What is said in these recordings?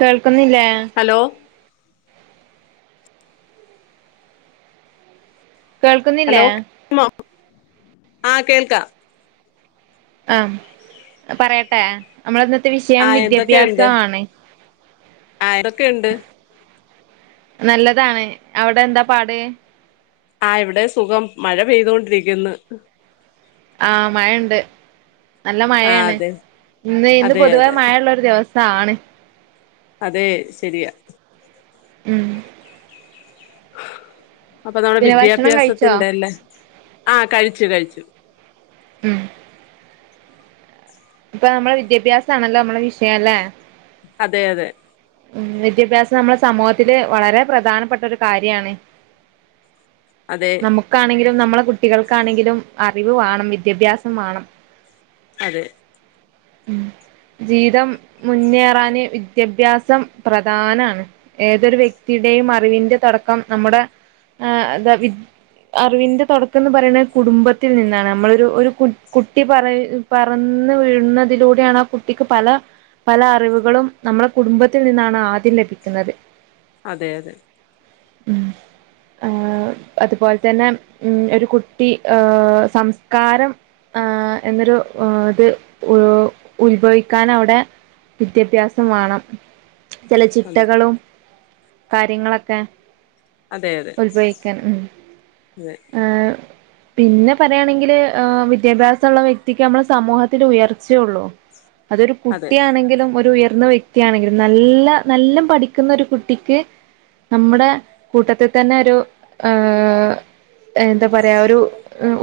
കേൾ ക്കുന്നില്ലേ ഹലോ കേൾക്കുന്നില്ലേ ആ കേൾക്ക ആ പറയട്ടെ നമ്മളന്ന് ത്തെ വിഷയം വിദ്യാഭ്യാസാണ് ആയിരൊക്കെ ഉണ്ട് നല്ലതാണ് അവിടെ എന്താ പാട് ആ ഇവിടെ സുഖം മഴ പെയ്തൊണ്ടിരിക്ക്ന്ന് ആഹ് മഴണ്ട് നല്ല ആഹ് മഴയാണ് അതെ ഇന്ന് ഇന്ന് അതെ പൊതുവേ അതെ മഴള്ളോരു ദിവസ താണ് അതെ ശെരിയാ ഉം അപ്പൊ നമ്മുടെ പിന്നെ ഭക്ഷണം കഴിച്ചോ വിദ്യാഭ്യാസത്തിന്റെല്ലേ ആഹ് കഴിച്ചു കഴിച്ചു ഉം ഇപ്പൊ നമ്മളെ വിദ്യാഭ്യാസ ആണല്ലോ നമ്മളെ വിഷയം അല്ലെ അതെ അതെ ഉം വിദ്യാഭ്യാസം നമ്മുടെ സമൂഹത്തില് വളരെ പ്രധാനപ്പെട്ട ഒരു കാര്യാണ് അതെ നമുക്കാണെങ്കിലും നമ്മളെ കുട്ടികൾക്കാണെങ്കിലും അറിവ് വാണം വിദ്യാഭ്യാസം വാണം അതെ ഉ ജീവിതം മുന്നേറാന് വിദ്യാഭ്യാസം പ്രധാനാണ് ഏതൊരു വ്യക്തിയുടെയും അറിവിന്റെ തോ ടക്കം നമ്മുടെ ആ വി അറിവിന്റെ തോടക്കം എന്ന് പറയണ് കുടുംബത്തിൽ നിന്നാണ് നമ്മളൊരു ഒരു കു കുട്ടി പറ പറന്ന് വീഴുന്ന തിലൂടെയാണ് ആ കുട്ടിക്ക് പല പല അറിവുകളും നമ്മളുടെ കുടുംബത്തിൽ നിന്നാണ് ആദ്യം ലഭിക്കുന്നത് അതെ അതെ ഉം അതുപോലെ തന്നെ ഉം ഒരു കുട്ടി ഏ സംസ്കാരം ആ എന്നൊരു ഇത് ഊ ഉത്ഭവിക്കാൻ അവിടെ വിദ്യാഭ്യാസം വാണം ചെല അതെ ചിട്ടകളും കാര്യങ്ങളൊക്കെ ഉത്ഭവിക്കാൻ ആഹ് വെ പിന്നെ പറയാണെങ്കില് വിദ്യാഭ്യാസ ഉള്ള വ്യക്തിക്ക് നമ്മള് സമൂഹത്തിൽ ഉയർച്ച ഒള്ളു അതൊരു അതെ കുട്ടിയാണെങ്കിലും ഒരു ഉയർ വ്യക്തിയാണെങ്കിലും നല്ല നല്ല പഠിക്കുന്ന ഒരു കുട്ടിക്ക് നമ്മുടെ കൂട്ടത്തിതന്നെ ഒരു ഏഹ് എന്താ പറയാ ഒരു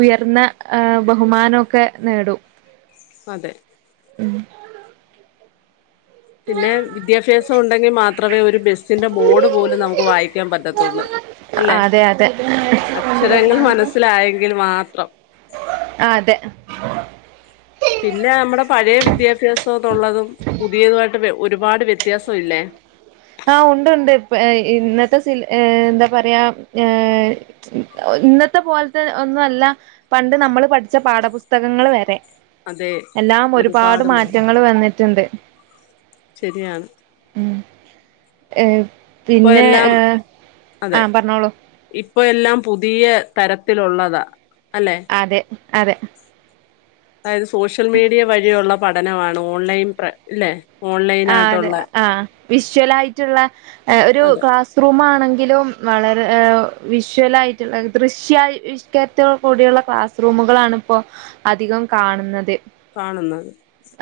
ഉയർന്ന ആ ബഹുമാനൊക്കെ നേടും. അതെ. മ് പിന്നെ വിദ്യാഫ്യാസം ഉണ്ടെങ്കി മാത്രമേ ഒരു ബസിൻ്റെ ബോർഡ് പോലും നമുക്ക് വായിക്കാൻ പറ്റത്തൊള്ളൂ അല്ലേ, അതെ അതെ അക്ഷരങ്ങൾ മനസ്സിലായെങ്കിൽ മാത്രം. ആ അതെ പിന്നെ നമ്മുടെ പഴയ വിദ്യാഭ്യാസത്തൊള്ളതും പുതിയതായിട്ട് വെ ഒരുപാട് വ്യത്യാസം ഇല്ലേ. ആ ഉണ്ട് ഉണ്ട് ഇപ്പ ഏ ഇന്നത്തെ സിൽ ഏ എന്താ പറയാ ഏ ഒ ഇന്നത്തെ പോലത്തെ ഒന്നുവല്ല പണ്ട് നമ്മള് പഠിച്ച പാഠപുസ്തകങ്ങളുവരെ അതെ എല്ലാം ഒരുപാട് മാറ്റങ്ങള് വന്നിട്ടുണ്ട്. ശെരിയാണ്. ഉം ഏഹ് ഇപ്പൊ പിന്നെ എല്ലാം ഏഹ് ആ അതെ പറഞ്ഞോളൂ. ഇപ്പൊ എല്ലാം പുതിയ തരത്തിലുള്ളതാ. അല്ലെ അതെ അതെ അതായത് സോഷ്യൽ മീഡിയ വഴിയൊള്ള പഠനമാണ് ഓൺലൈൻ പ്രെ ല്ലേ? ആ അതെ ആ വിഷ്വൽ ആയിട്ടുള്ള ഏ ആ ഒരു അതെ ക്ലാസ് റൂം ആണെ എങ്കിലും വളരെ വിഷ്വലായിട്ടുള്ള ദൃശ്യാവിഷ്കാരത്തോടുകൂടിയുള്ള ക്ലാസ് റൂമുകളാണ് ഇപ്പോ അധികം കാണുന്നത്. കാണുന്നത്.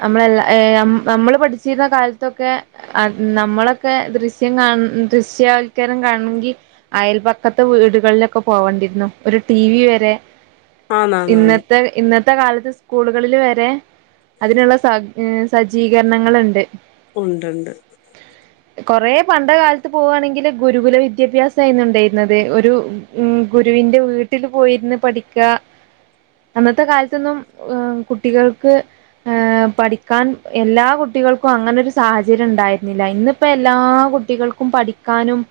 നമ്മളെല്ല ഏ നമ് നമ്മൾ പഠിച്ചിരുന്ന കാലത്തൊക്കെ ആ നമ്മളൊക്കെ ദൃശ്യം കാണ് ദൃശ്യവൽക്കരണം കാണണങ്കി അയൽപക്കത്തെ വീടുകളിലൊക്കെ പോവണ്ടിരുന്നു, ഒരു ടി വി വരെ ആന്നാന്നാന്ന് ഇന്നത്തെ ഇന്നത് ഇന്നത്തെ കാലത്ത് സ്കൂളുകളില് വരെ അതിനുള്ള സ സജ്ജീകരണങ്ങളിണ്ട്. ഉണ്ടണ്ട്. കൊറേ പണ്ടേകാലത്ത് പോവണങ്കില് ഗുരുകുല വിദ്യാഭ്യാസായിരുന്നു ഉണ്ടായിരുന്നത്, ഒരു മ് ഗുരുവിൻ്റെ വീട്ടില് പോയിരുന്ന് പഠിക്ക അന്നത്തെ കാലത്തൊന്നും ഏ കുട്ടികൾക്ക് ഏഹ് പഠിക്കാൻ എല്ലാ കുട്ടികൾക്കു അങ്ങനെ ഒരു സാഹചര്യം ഉണ്ടായിരുന്നില്ല, ഇന്നിപ്പോ എല്ലാ കുട്ടികൾക്കും പഠിക്കാനും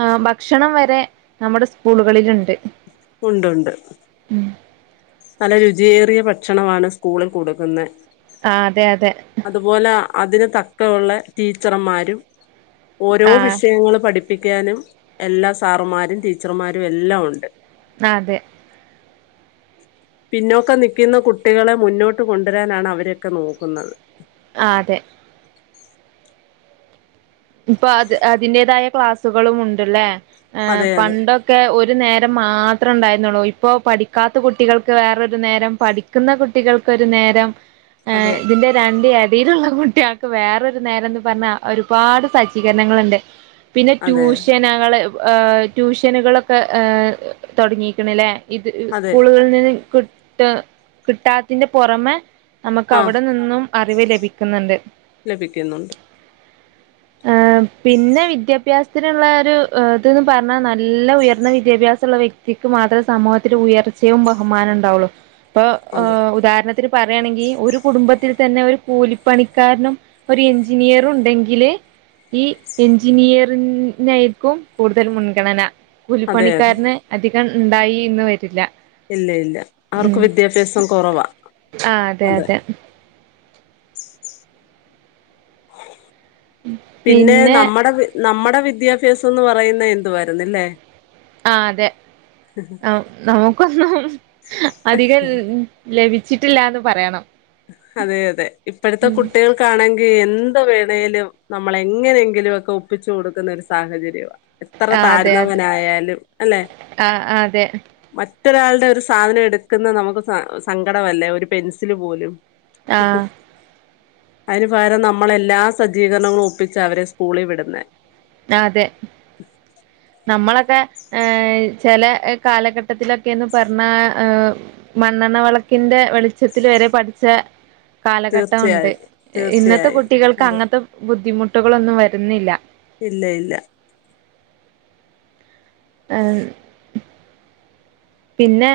എ ഭക്ഷണം വരെ നമ്മടെ സ്കൂളുകളിലുണ്ട്. ഉണ്ട് ഒണ്ട് ഉം നല്ല രുചിയേറിയ ഭക്ഷണമാണ് സ്കൂളിൽ കൊടുക്കുന്നേ. ആ അതെ അതെ അതുപോലെ അതിന് തക്കവൊള്ളെ ടീച്ചർമാരും ഓരോ ആ വിഷയങ്ങള് പഠിപ് ഠിപ്പിക്കാനും എല്ലാ സാറുമാരും ടീച്ചർമാരും എല്ലാമൊണ്ട്. ആ അതെ. പിന്നോക്കം നിക്കുന്ന കുട്ടികളെ മുന്നോട്ട് കൊണ്ടുരാനാണ് അവരൊക്കെ നോക്കുന്നത്. ആ അതെ. ഇപ്പോ അത് അതിന്റേതായ ക്ലാസ്സുകളുമുണ്ട്ല്ലെ. ആ അതെ അതെ പണ്ടൊക്കെ ഒരു ഒരു നേരം മാത്രം ഇണ്ടായിരുന്നുള്ളു ഇപ്പൊ പഠിക്കാത്ത കുട്ടികൾക്ക് വേറൊരു നേരം പഠിക്കുന്ന കുട്ടികൾക്കൊരു നേരം ആ അതെ ഇതിന്റെ [unintelligible] [unintelligible] കുട്ടിയെക്ക് വേറൊരു നേരന്ന് പറഞ്ഞാ ഒരുപാട് സജീകർണങ്ങളുണ്ട് പിന്നെ അതെ ട്യൂഷനകള് ആ ട്യൂഷനുളൊക്കെ ഏ തുടങ്ങിക്ണ് ലെ ഇത് അതെ സ്കൂളുകളിൽ നിന്ന് കി ട്ട കിട്ടാതിന്റെ പൊറമേ ആ നമ്മക്കവിടെ നിന്നും അറിവ് ലഭിക്കുന്നുണ്ട്. ലഭിക്കുന്നുണ്ട് ആ പിന്നെ വിദ്യാഭ്യാസത്തിനുള്ള ഒരു ആ ഇത്ന്ന് പർഞ്ഞാ നല്ല ഉയർന്ന വിദ്യാഭ്യാസൊള്ള വ്യക്തിക്ക് മാത്ര സാമൂഹത്തി ഉയർച്ചേ ബഹുമാനോ ഉടവുള് പ്പൊ അതെ ഉദാരണത്തിന് പറയ്യാണകി ഒരു കുടുംബത്തിൽ തന്നെ ഒരു കൂലിപ്പണിക്കാര്നും ഒരു എഞ്ചിനീയറുണ്ടങ്കില് ഈ എഞ്ചിനീയറിൻനായിർക്കും കൂടുതൽ മുൻകണനാ അതെ അതെ കൂലിപ്പണികാരന് അതി ഇണ്ടായിന്ന് വരില്ല ഇല്ല ഇല്ല അവർക്ക് ഉം വിദ്യാഭ്യാസം കൊറവാ അതെ പിന്നെ നമ്മടെ വി നമ്മട വിദ്യ സൊനുപറയുന്ന ന്തുവാരുന്നില്ലേ ആ അതെ ആ നോ [unintelligible] അധികം [unintelligible] ച്ചിട്ടില്ലാന് പറയണം അതെ അതെ എപ്പഴത്ത ഉം കുട്ടികൾക് ആണെങ്കി എന് എന്ത്‌ വേണേലും നമ്മളെങ്ങനെങ്കിലുവൊക്കെ ഒപ്പിച്ചു കൊടുക്കുന്ന ഒരു സാഹചര്യവാ എത്ര ആ അതെ അതെ തര്ന്നവനായാല്ലും ല്ലെ രെ മറ്റൊരാൾടെ ഒരു സാധന എടുക്ക്ന്നെ നമ്മക്ക് സ സങ്കടവല്ലേ ഒരു പെൻസില് പോലും ആഹ് അതിന് പകരം നമ്മള് എല്ലാ സജീകരണങ്ങളും ഒപ്പിച്ചാ അവരെ സ്കൂളിൽ വിട്ന്നേ ആ അതെ നമ്മളെ ക്കെ ചെല കാലഘട്ടത്തിലൊക്കെ ന്ന് പറഞ്ഞാ എ് മണ്ണെണ്ണ വെളക്കിൻ്റെ വെളിച്ചത്തിൽ വരെ പഠിച്ചെ കാലഘട്ടം ഉണ്ട് തീർച്ചയായിട്ടും ഇന്നത്തെ തീർച്ചയായും കുട്ടികൾക്ക് അതെ അങ്ങൻത്തെ ബുദ്ധിമു മുട്ടുകളൊന്നും വരുന്നില്ല ഇല്ല ഇല്ല മ്മ് പിന്നെ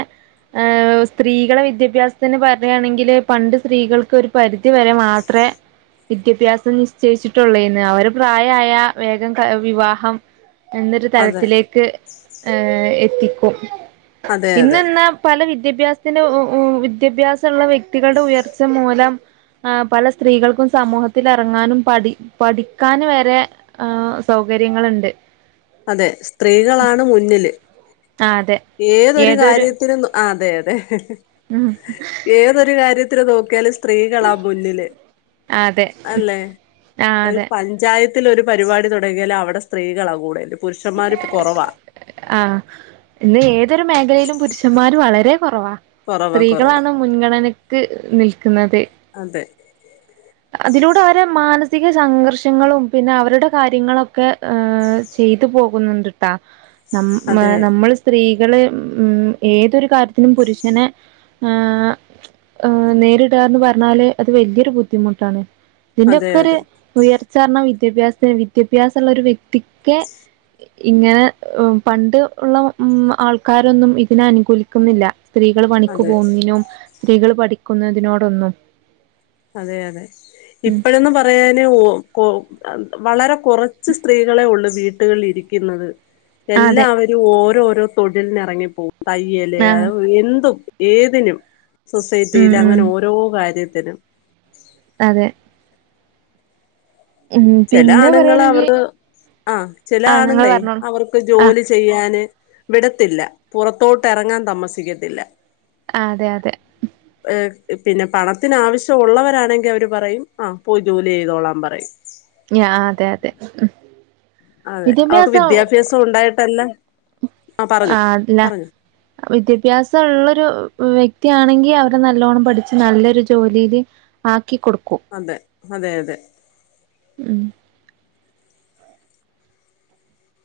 ഏഹ് സ്ത്രീകളെ വിദ്യാഭ്യാസത്തിനു പറയുകയാണെങ്കില് പണ്ട് സ്ത്രീകൾക്ക് ഒരു പരിധിവരെ മാത്രേ വിദ്യാഭ്യാസം നിശ്ചയിച്ചിട്ടുള്ളൂ എന്ന് അവര് പ്രായായ വേഗം വിവാഹം എന്നൊരു അതെ തലത്തിലേക്ക് ഏഹ് എത്തിക്കും അതെ പിന്ന അതെ എന്നാ പല വി വിദ്യാഭ്യാസത്തിന്‌ ഉ ഉ വിദ്യാഭ്യാസം ഉള്ള വ്യക്തികളുടെ ഉയർച്ച മൂലം ആ പല സ്ത്രീകൾക്കും സമൂഹത്തിൽ ഇറങ്ങാനും പഠി പഠിക്കാനും വരെ ആഹ് സൗകര്യങ്ങളുണ്ട് അതെ സ്ത്രീകളാണ് മുന്നില് ആഹ് അതെ ഏതൊരു കാര്യത്തിനും ആഹ് അതെ അതെ ഉം ഏതൊരു കാര്യ ത്ര നോക്കിയാലും സ്ത്രീകളാ മുന്നില് അതെ അല്ലെ ആഹ് ഒരു അതെ പഞ്ചായ ത്തിൽ ഒരു പരിപാടി തുടങ്ങിയാലും അവിടെ സ്ത്രീകളാ കൂടലും ആഹ് ഏതൊരു മേഖലയിലും പുരുഷന്മാര് വളരെ കുറവാ കുറവാ കുറവാ സ്ത്രീകളാണ് മുൻഗണന [unintelligible] നിൽക്കുന്നത് [unintelligible] അതിലൂടെ അവരെ മാന സിക സംഘർഷങ്ങളും പിന്നെ അവരുടെ കാര്യങ്ങളൊക്കെ ഈഹ് ചെയ്തു പോകുന്നുണ്ട്ട്ടാ നമ്മ അതെ നമ്മൾ സ്ത്രീ കള് ഉം ഏതൊരു കാര്യത്തിനും പുരുഷനെ ആഹ് ഈഹ് നേരിടാന്ന് പറഞ്ഞാല് അത് വലിയൊരു ബു ദ്ധിമുട്ടാണ് ഇതിന്റെ അതെ ഒക്കെ ഒരു അതെ ഉയർ ച്ച കാരണം വിദ്യാഭ്യാസത്തിന് വിദ്യാഭ്യാസം ഉള്ള ഒരു വ്യക്തിക്ക് ഇങ്ങനെ പണ്ട് ഉള്ള മ് ആൾക്കാരൊന്നും ഇതിനെ അനുകൂലിക്കുന്നില്ല സ്ത്രീകൾ പണിക്ക് അതെ പോകുന്നതിനും സ്ത്രീകൾ പഠിക്കുന്നതിനോടൊന്നും അതെ അതെ ഉം ഇപ്പഴേന്ന് പറയാന് ഓ ഒ അ വളരെ കുറച്ച് സ്ത്രീകളെ ഉള്ളു വീട്ടുകളിൽ ഇരിക്കുന്നത് അതെ എല്ലാവരും ഓരോരോ തൊഴിലിനിറങ്ങിപ്പോകും തയ്യല് അ ആഹ് എന്തും ഏതിനും ഉം സൊസൈറ്റിയില് ഉം അങ്ങനെ ഓരോ കാര്യ ത്തിനും അതെ ഉം ചില പിന്നെ ആണുങ്ങള് അവർ പറയാണെങ്കി ആ ചില ആഹ് നിങ്ങള് ആണുങ്ങളെ പറഞ്ഞോളൂ അവർക്ക് ആഹ് ജോലി ചെയ്യാന് വിടത്തില്ല പുറത്തോട്ട് എറങ്ങാൻ തമസിക്കത്തില്ല അതെ അതെ പിന്നെ പണത്തിന് ആവശ്യം ഉള്ളവരാണെങ്കി അവര് പറയും ആ പോയി ജോലി ചെയ്തോളാൻ പറയും ങ്ങ്യാ അതെ അതെ ഉം അതെ അവർക്ക് വിദ്യാഭ്യാസം ഉണ്ടായിട്ടല്ല ആഹ് പറഞ്ഞു ആ അല്ല പറഞ്ഞു വിദ്യാഭ്യാസം ഒള്ളൊരു വ്യക്തിയാണെങ്കി അവര് നല്ലോണ്ണം പഠിച്ച് നല്ലൊരു ജോലിയില് ആക്കി കൊടുക്കും അതെ അതെ അതെ ഉം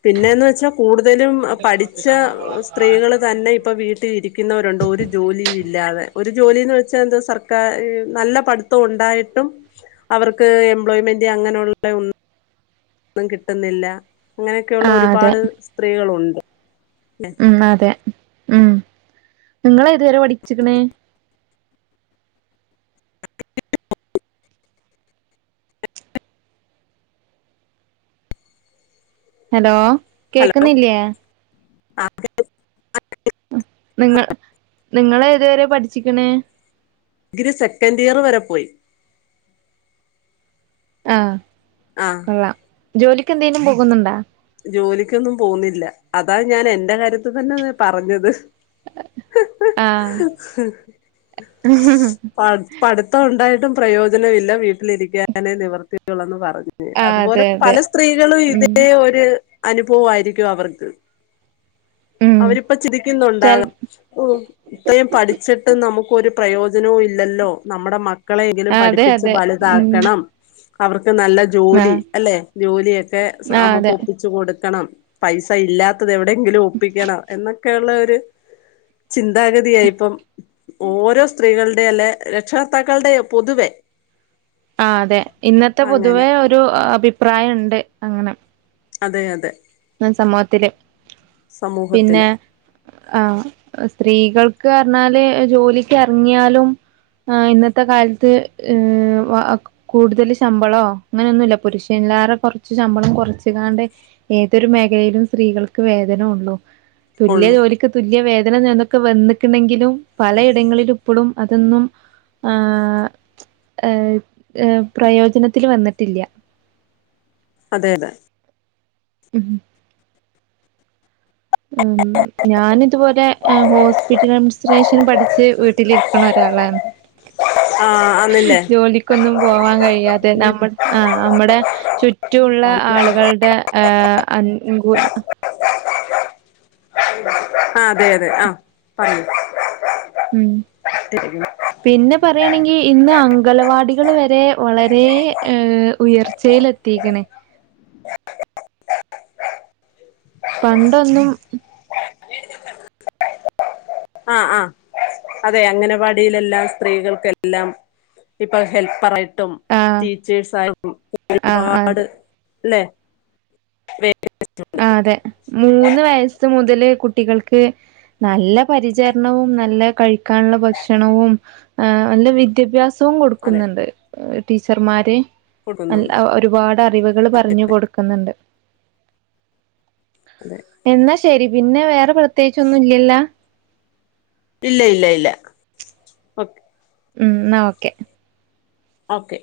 പിന്നേന്ന് വെച്ചാ കൂടുതലും പഠിച്ച സ്ത്രീകള് തന്നെ ഇപ്പ വീട്ടി ഇരിക്കുന്നവരുണ്ട് ഒരു ജോലി ഇല്ലാതെ. ഒരു ജോലിന്ന് വെച്ചാ എന്താ സർക്കാ നല്ല പഠിത്തം ഉണ്ടായിട്ടും അവർക്ക് എംപ്ലോയ്മെന്റ് അങ്ങനെയുള്ള ഒന്ന് ഒന്നും കിട്ടുന്നില്ല അങ്ങനെയൊക്കെയുള്ള ആഹ് അതെ ഒരുപാട് സ്ത്രീകളൊണ്ട് ഉം അതെ ഉം നിങ്ങളേതുവരെ പഠിച്ചെക്കണ് ഹലോ കേക്കുന്നില്ലേ ആ കേൾ [unintelligible] നിങ്ങ നിങ്ങളേതുവരെ പഠിച്ചിക്കണ് ഗ്രി സെക്കൻഡ് ഇയർ വരെ പോയി ആ ആ കൊള്ളാം ജോലിക്ക് എന്തേലും പോകുന്നുണ്ടാ? ജോലിക്കൊന്നും പോകുന്നില്ല. അതാ ഞാൻ എന്റെ കാര്യത്തി തന്നെ പറഞ്ഞത് ആഹ് പ പഠിത്തം ഒണ്ടായിട്ടും പ്രയോജനവില്ല വീട്ടിലിരിക്കാനെ നിവർത്തിയുള്ളെന്ന് പറഞ്ഞ ആഹ് അതുപോലെ അതെ അതെ പല സ്ത്രീകളും ഉം ഇതേ ഒരു അനുഭവായിരിക്കും അവർക്ക് ഉം അവരിപ്പ ചെൽ ചിരിക്കുന്നുണ്ടാകാം ഓ ഇത്രയും പഠിച്ചിട്ട് നമു ഒരു പ്രയോജനവും ഇല്ലല്ലോ നമ്മുടെ മ ക്കളെങ്കിലും ആഹ് അതെ പഠിപ്പിച്ച് അതെ ഉം വലുതാക്കണം ക്കവർ നല്ല ജോലി ആഹ് അല്ലെ ജോലിയൊക്കെ സ ആഹ് നമുക്കൊ അതെ കൊടുക്കണം പൈസ ഇല്ലാ ത്തത് എവിടെയെങ്കിലും ഒപ്പിക്കണം എന്നൊക്കെയുള്ള ഒ ര് ചിന്താഗതിയായിപ്പം ഓരോ സ്ത്രീകൾ ടെ അല്ലെ രക്ഷകർത്താക്കൾടെ പൊതുവെ ആ അതെ ഇന്നത്തെ അങ്ങനെ പൊതുവേ ഒരു അഭിപ്രായം ഇണ്ട് അങ്ങനെ അതെ അതെ സമൂഹത്തില് പിന്നെ സമൂഹത്തില് ആഹ് സ്ത്രീകൾക്ക് പറഞ്ഞാല് ജോലിക്ക് എറങ്ങിയാലും ആ ഇന്നത്തെ കാലത്ത് ഏ കൂടുതൽ ശമ്പളോ അങ്ങനൊന്നുല്ല പുരുഷൻല്ലാറെ കൊറച്ച് ശമ്പളം കൊറച്ച് കാണ്ട് ഏതൊരു മേഖലയിലും സ്ത്രീകൾക്ക് വേതന ഉള്ളൂ. തുല്യ ഉള്ളു ജോലിക്ക് തുല്യ വേത ഇന്നൊക്കെ വന്ന്ക്ക്ണെങ്കിലും പലയിടങ്ങളിലും ഇപ്പളും അതൊന്നും ആഏ ഏ പ്രയോജനത്തില് വന്നിട്ടില്ല. അതെ അതെ. ഉം. ഉം ഞാന് തുപോലെ ഹോസ്പിറ്റലം സ്രേഷനും പഠിച്ച് വീട്ടിലിരിക്ക്ണ ഒരാളാണ്. ആ അന്നില്ലേ ജോലിക്കൊന്നും പോവാൻ കഴിയാതെ നമ്മൾ ആ അമ്മടെ ചുറ്റു ഉള്ള ആള്കൾടെ ആ [unintelligible] [inaudible] ആ അതെ അതെ ആ പർഞ്ഞൂ ഉം പിന്നെ പറയണെങ്കി ഇന്ന് അംഗലവാടികൾ വരെ വളരെ ഏ ഉയർച്ചയിലെത്തിക്ക്ണ്. പണ്ടൊന്നും ആ ആ അതെ അംഗനവാടിയിലെല്ലാം സ്ത്രീകൾക്കെല്ലാം ഇപ്പൊ ഹെൽപ്പറായി ട്ടും ആഹ് ടീച്ചേഴ്സ് ആയിട്ടും ആഹ് അതെ ഒരുപാട് ല്ലെ. വെ ആ അതെ. മൂന്ന് വയസ്സ് മുതല് കുട്ടികൾക്ക് നല്ല പരിചര്ണവും നല്ല കഴിക്കാനുള്ള ഭക്ഷണവും ആ നല്ല വിദ്യാഭ്യാസവും അതെ കൊടുക്കുന്നുണ്ട് ടീച്ചർമാര്. അൽ കൊടുക്കുന്നുണ്ട് ആ ഒരുപാട് [unintelligible] അറിവു കള് പറഞ്ഞു കൊടുക്കുന്നുണ്ട്. അതെ എന്നാ ശരി. പിന്നെ വേറെ പ്ര ത്യേകിച്ചൊന്നും ഇല്ലല്ലാ? ഇല്ല ഇല്ല ഇല്ല ഓകെ. ഉം എന്നാ ഓക്കെ. ഓക്കെ.